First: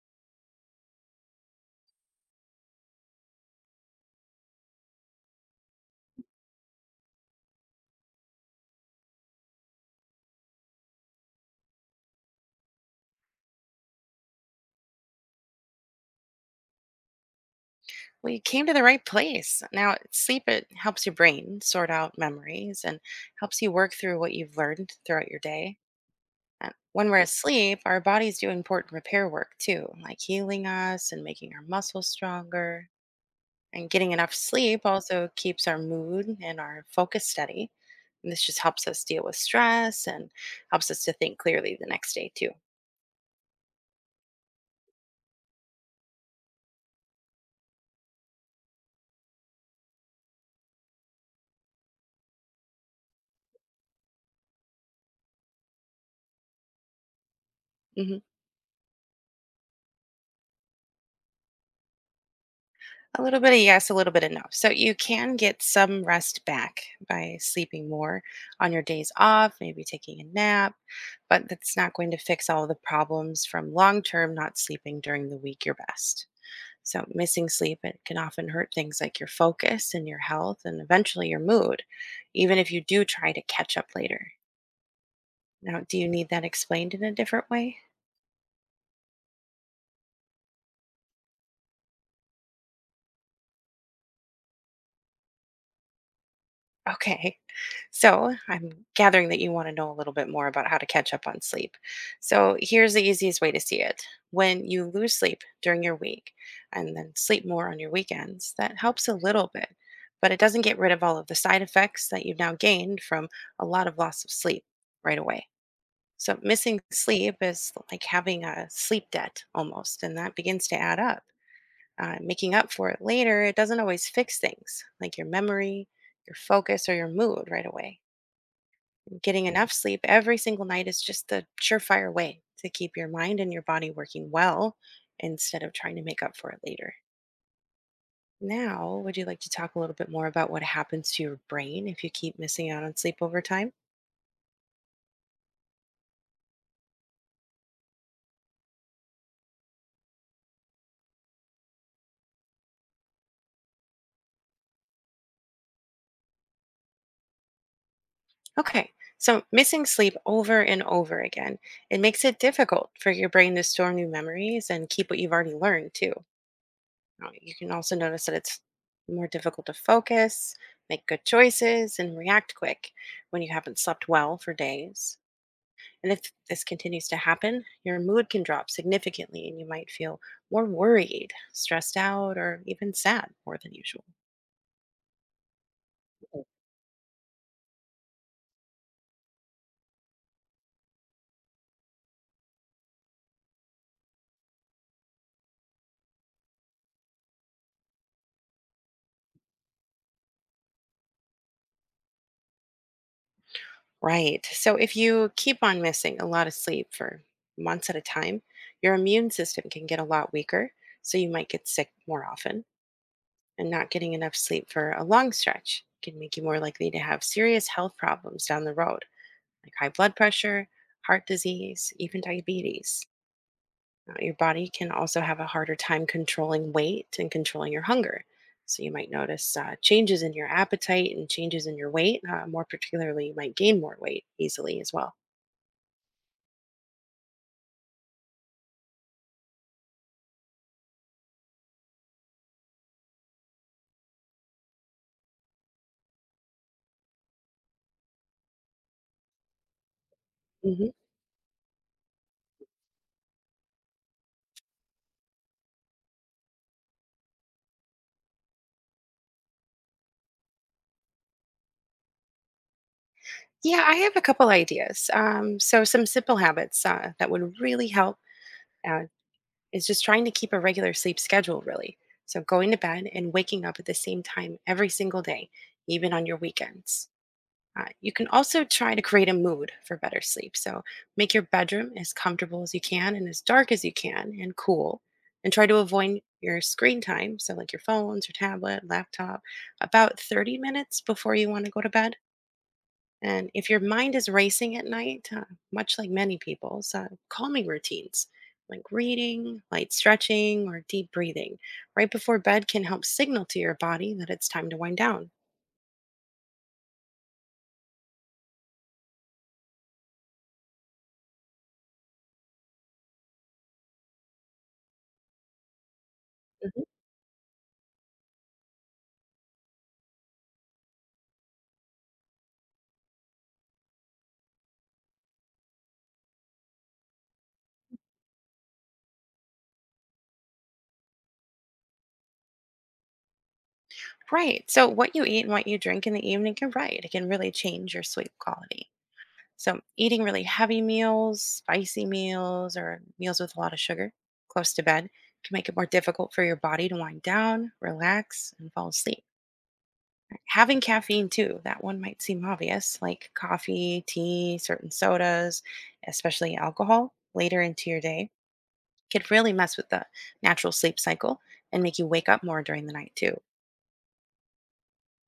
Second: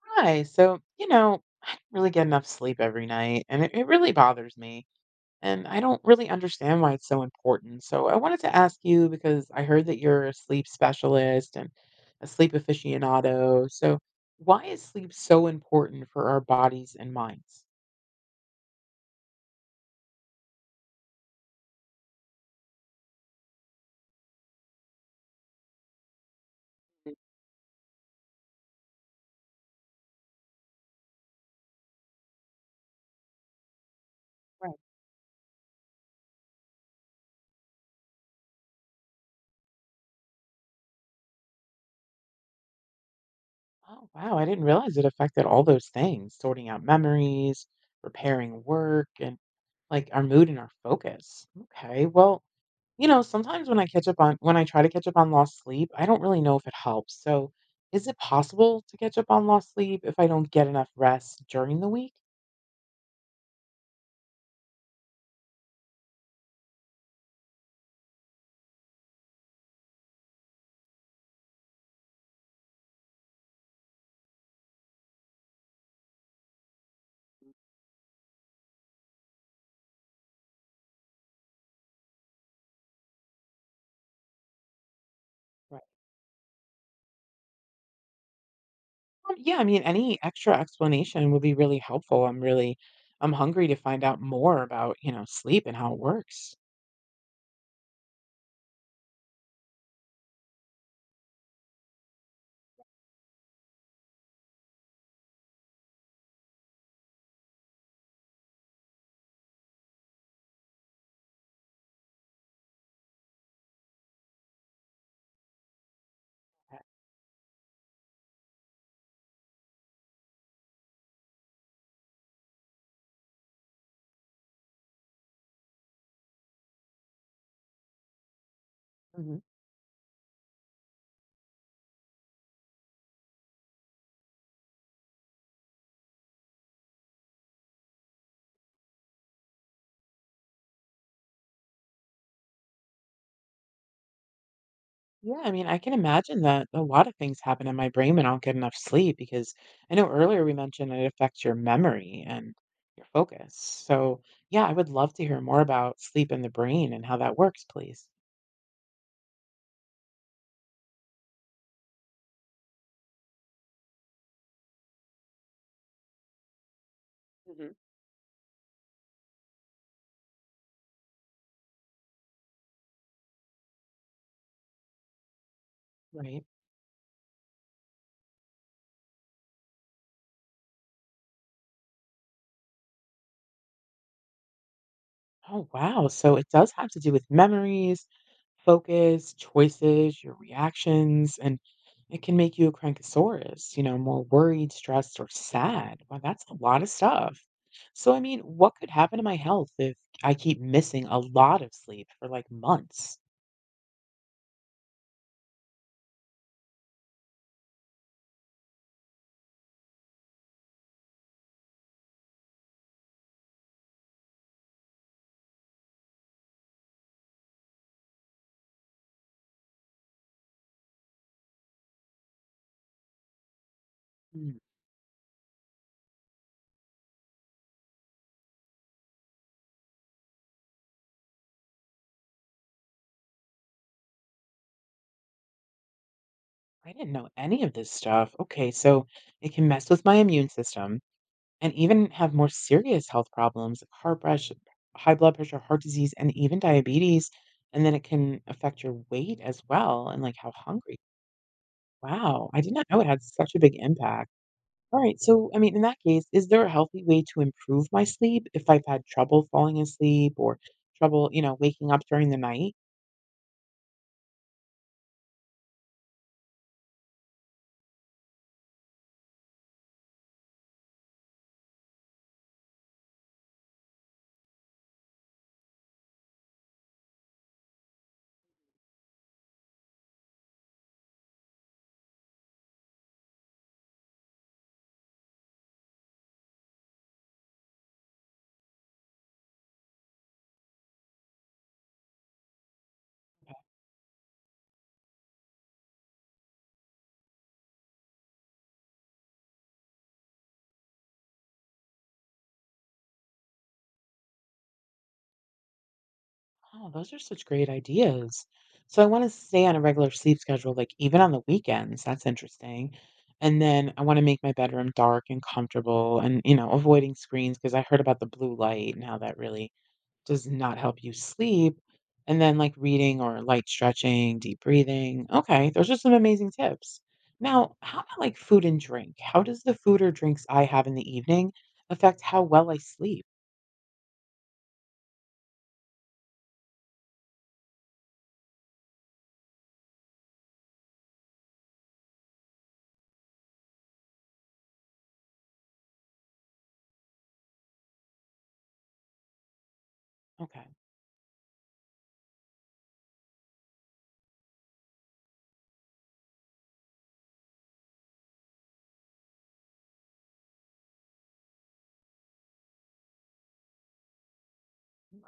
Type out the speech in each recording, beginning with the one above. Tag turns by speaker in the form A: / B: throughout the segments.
A: Hi. So, you know, I don't really get enough sleep every night, and it really bothers me. And I don't really understand why it's so important. So, I wanted to ask you because I heard that you're a sleep specialist and a sleep aficionado. So, why is sleep so important for our bodies and minds?
B: Well, you came to the right place. Now, sleep it helps your brain sort out memories and helps you work through what you've learned throughout your day. And when we're asleep, our bodies do important repair work too, like healing us and making our muscles stronger. And getting enough
A: Right.
B: sleep also keeps our mood and our focus steady. And this just helps us deal with stress and helps us to think clearly the next day too.
A: Oh, wow. I didn't realize it affected all those things, sorting out memories, repairing work, and like our mood and our focus. Okay. Well, you know, sometimes when I try to catch up on lost sleep, I don't really know if it helps. So, is it possible to catch up on lost sleep if I don't get enough rest during the week?
B: A little bit of yes, a little bit of no. So you can get some rest back by sleeping more on your days off, maybe taking a nap, but that's not going to fix all the problems from long term not sleeping during the week your best. So missing sleep it can often hurt things like your focus and your health and eventually your mood, even if you do try to catch up later.
A: Right.
B: Now, do you need that explained in a different way?
A: Yeah, I mean, any extra explanation would be really helpful. I'm hungry to find out more about, you know, sleep and how it works.
B: Okay. So I'm gathering that you want to know a little bit more about how to catch up on sleep. So here's the easiest way to see it. When you lose sleep during your week and then sleep more on your weekends, that helps a little bit, but it doesn't get rid of all of the side effects that you've now gained from a lot of loss of sleep right away. So missing
A: Okay.
B: sleep is like having a sleep debt almost, and that begins to add up. Making up for it later, it doesn't always fix things like your memory, your focus, or your mood right away.
A: Mhm.
B: Getting enough sleep every single night is just the surefire way to keep your mind and your body working well instead of trying to make up for it later. Now, would you like to talk a little bit more about what happens to your brain if you keep missing out on sleep over time?
A: Yeah, I mean, I can imagine that a lot of things happen in my brain when I don't get enough sleep because I know earlier we mentioned it affects your memory and your focus. So, yeah, I would love to hear more about sleep in the brain and how that works, please.
B: Okay, so missing sleep over and over again, it makes it difficult for your brain to store new memories and keep what you've already learned too. You can
A: Mhm.
B: also notice that it's more difficult to focus, make good choices, and react quick when you haven't slept well for days. And if
A: Right.
B: this continues to happen, your mood can drop significantly and you might feel more worried, stressed out, or even sad more than usual.
A: Oh, wow. So
B: Oh,
A: it does have to do with memories, focus, choices, your reactions, and it can make you a crankosaurus, you know, more worried, stressed, or sad. Wow, that's a lot of stuff. So, I mean, what could happen to my health if I keep missing a lot of sleep for like months?
B: right. So if you keep on missing a lot of sleep for months at a time, your immune system can get a lot weaker. So you might get sick more often. And not getting enough sleep for a long stretch can make you more likely to have serious health problems down the road, like high blood pressure, heart disease, even diabetes. Now, your
A: Mm.
B: body can also have a harder time controlling weight and controlling your hunger. So, you might notice changes in your appetite and changes in your weight. More particularly, you might gain more weight easily as well.
A: I didn't know any of this stuff. Okay, so it can mess with my immune system, and even have more serious health problems, like heart pressure, high blood pressure, heart disease, and even diabetes. And then it can affect your weight as well and like how
B: Hmm.
A: hungry. Wow, I did not know it had such a big impact. All right, so I mean, in that case, is there a healthy way to improve my sleep if I've had trouble falling asleep or trouble, you know, waking up during the night?
B: Yeah, I have a couple ideas. So, some simple habits that would really help uh, is just trying to keep a regular sleep schedule, really. So, going to bed and waking up at the same time every single day, even on your weekends. You can also try to create a mood for better sleep. So, make your bedroom as comfortable as you can and as dark as you can and cool. And try to avoid your screen time, so like your phones, your tablet, laptop, about 30 minutes before you want to go to bed. And if your mind is racing at night, much like many people's, calming routines like reading, light stretching, or deep breathing right before bed can help signal to your body that it's time to wind down.
A: Oh, those are such great ideas. So I want to stay on a regular sleep schedule, like even on the weekends. That's interesting. And then I want to make my bedroom dark and comfortable and, you know,
B: Mhm.
A: avoiding screens because I heard about the blue light and how that really does not help you sleep. And then like reading or light stretching, deep breathing. Okay, those are some amazing tips. Now, how about like food and drink? How does the food or drinks I have in the evening affect how well I sleep?
B: Right. So, what you eat and what you drink in the evening, you're right, it can really change your sleep quality. So, eating really heavy meals, spicy meals, or meals with a lot of sugar close to bed can make it more difficult for your body to wind down, relax, and fall asleep.
A: Okay.
B: Having caffeine too, that one might seem obvious, like coffee, tea, certain sodas, especially alcohol later into your day, could really mess with the natural sleep cycle and make you wake up more during the night too.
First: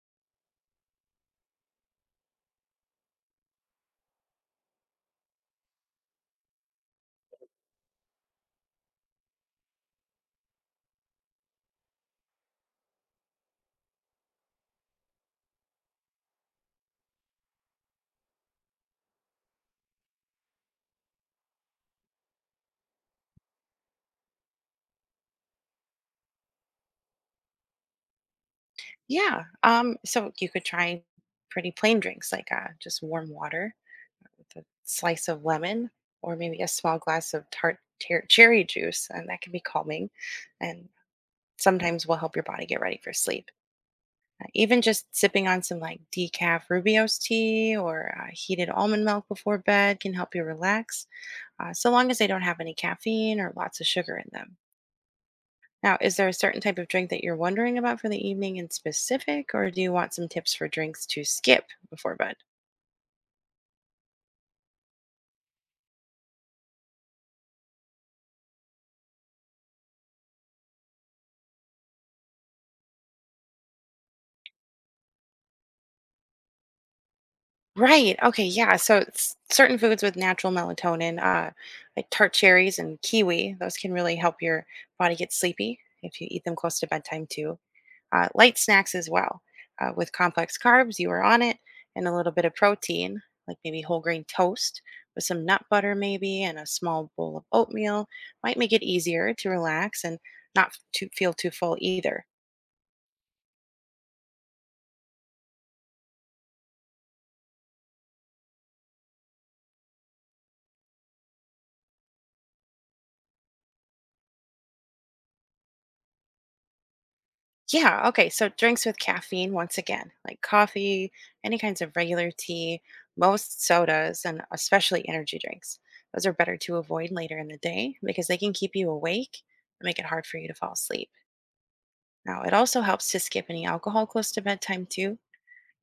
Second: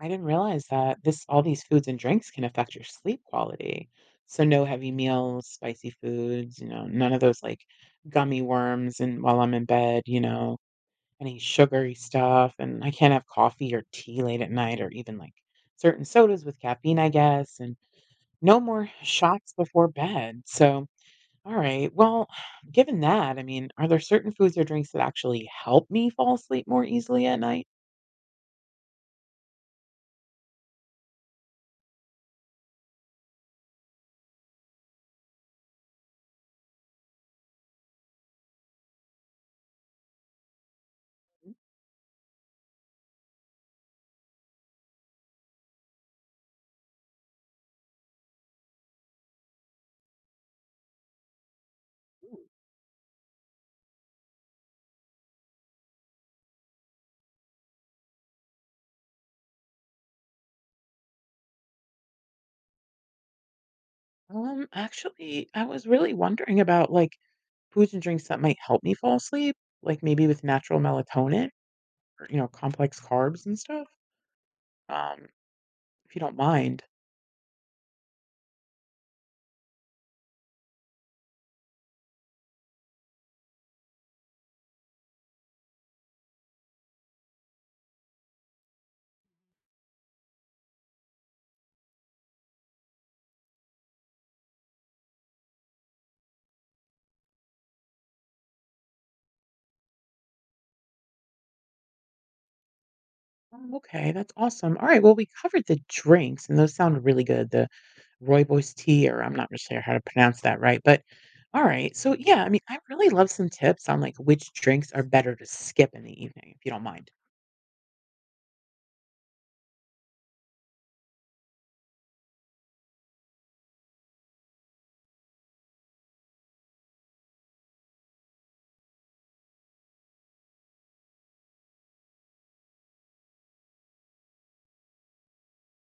A: I didn't realize that this all these foods and drinks can affect your sleep quality. So no heavy meals, spicy foods, you know, none of those like gummy worms and while I'm in bed, you know, any sugary stuff. And I can't have coffee or tea late at night or even like certain sodas with caffeine, I guess, and no more shots before bed. So all right. Well, given that, I mean, are there certain foods or drinks that actually help me fall asleep more easily at night?
B: Yeah. So you could try pretty plain drinks like just warm water with a slice of lemon or maybe a small glass of tart cherry juice, and that can be calming and sometimes will help your body get ready for sleep. Even just sipping on some like decaf Rubio's tea or heated almond milk before bed can help you relax, so long as they
A: Ooh.
B: don't have any caffeine or lots of sugar in them. Now, is there a certain type of drink that you're wondering about for the evening in specific, or do you want some tips for drinks to skip before bed?
A: Actually, I was really wondering about like foods and drinks that might help me fall asleep, like maybe with natural melatonin or, you know, complex carbs and stuff. Um, if you don't mind.
B: Right. Okay. Yeah. So it's certain foods with natural melatonin, like tart cherries and kiwi, those can really help your body get sleepy if you eat them close to bedtime too. Light snacks as well, with complex carbs, you are on it, and a little bit of protein, like maybe whole grain toast with some nut butter maybe, and a small bowl of oatmeal might make it easier to relax and not to feel too full either.
A: Okay, that's awesome. All right, well, we covered the drinks and those sound really good. The Rooibos tea, or I'm not really sure how to pronounce that right, but alright. So, yeah, I mean, I really love some tips on, like, which drinks are better to skip in the evening, if you don't mind.
B: Yeah, okay. So drinks with caffeine, once again, like coffee, any kinds of regular tea, most sodas, and especially energy drinks. Those are better to avoid later in the day because they can keep you awake and make it hard for you to fall asleep. Now, it also helps to skip any alcohol close to bedtime, too.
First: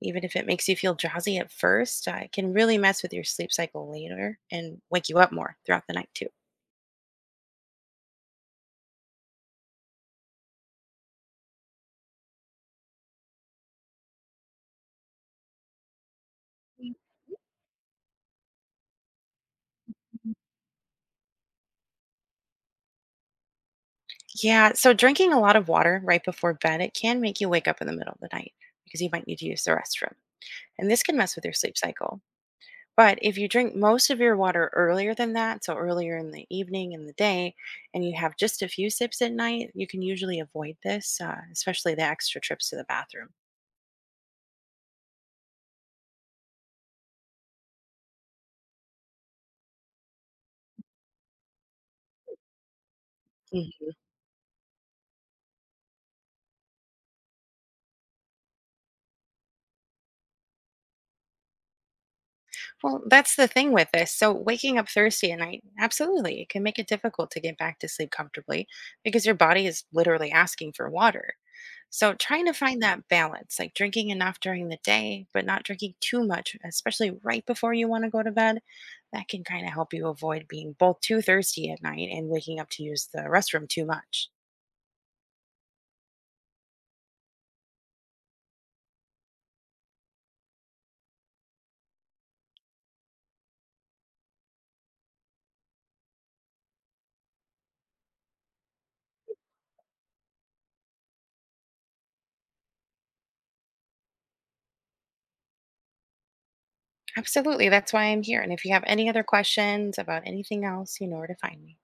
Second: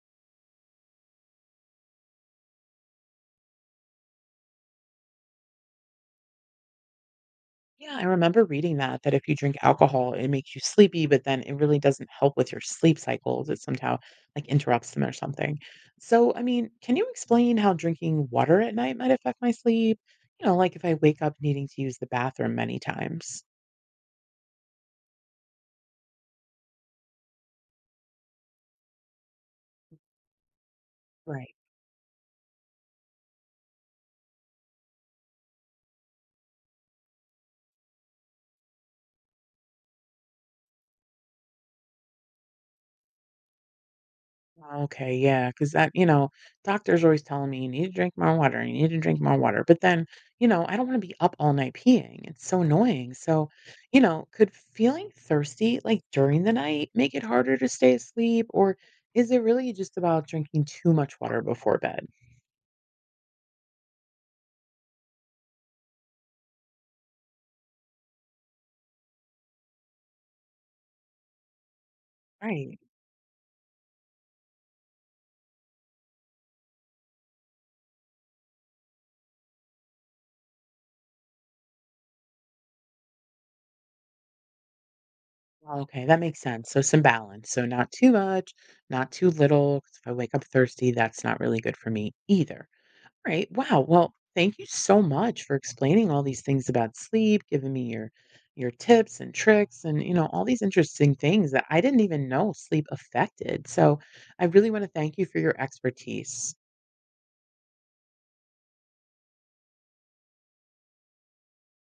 B: Even if it makes you feel drowsy at first, it can really mess with your sleep cycle later and wake you up more throughout the night, too.
A: Yeah, I remember reading that, that if you drink alcohol, it makes you sleepy, but then it really doesn't help with your sleep cycles. It somehow, like, interrupts them or something. So, I mean, can you explain how drinking water at night might affect my sleep? You know, like, if I wake up needing to use the bathroom many times.
B: Yeah, so drinking a lot of water right before bed, it can make you wake up in the middle of the night because you might need to use the restroom. And this can mess with
A: Right.
B: your sleep cycle. But if you drink most of your water earlier than that, so earlier in the evening and the day, and you have just a few sips at night, you can usually avoid this, especially the extra trips to the bathroom.
A: Okay, yeah, 'cause that you know, doctor's always telling me, "You need to drink more water, you need to drink more water." But then, you know, I don't wanna be up all night peeing, it's so annoying, so,
B: Mhm.
A: you know, could feeling thirsty, like, during the night make it harder to stay asleep, or is it really just about drinking too much water before bed?
B: Well, that's the thing with this. So, waking up thirsty at night, absolutely, it can make it difficult to get back to sleep comfortably because your body is literally asking for water. So, trying to
A: Right.
B: find that balance, like drinking enough during the day, but not drinking too much, especially right before you want to go to bed, that can kind of help you avoid being both too thirsty at night and waking up to use the restroom too much.
A: Well, okay, that makes sense, so some balance, so not too much, not too little, 'cause if I wake up thirsty, that's not really good for me either. All right. Wow. Well, thank you so much for explaining all these things about sleep, giving me your tips and tricks and you know all these interesting things that I didn't even know sleep affected. So, I really want to thank you for your expertise.
B: Absolutely. That's why I'm here. And if you have any other questions about anything else, you know where to find me.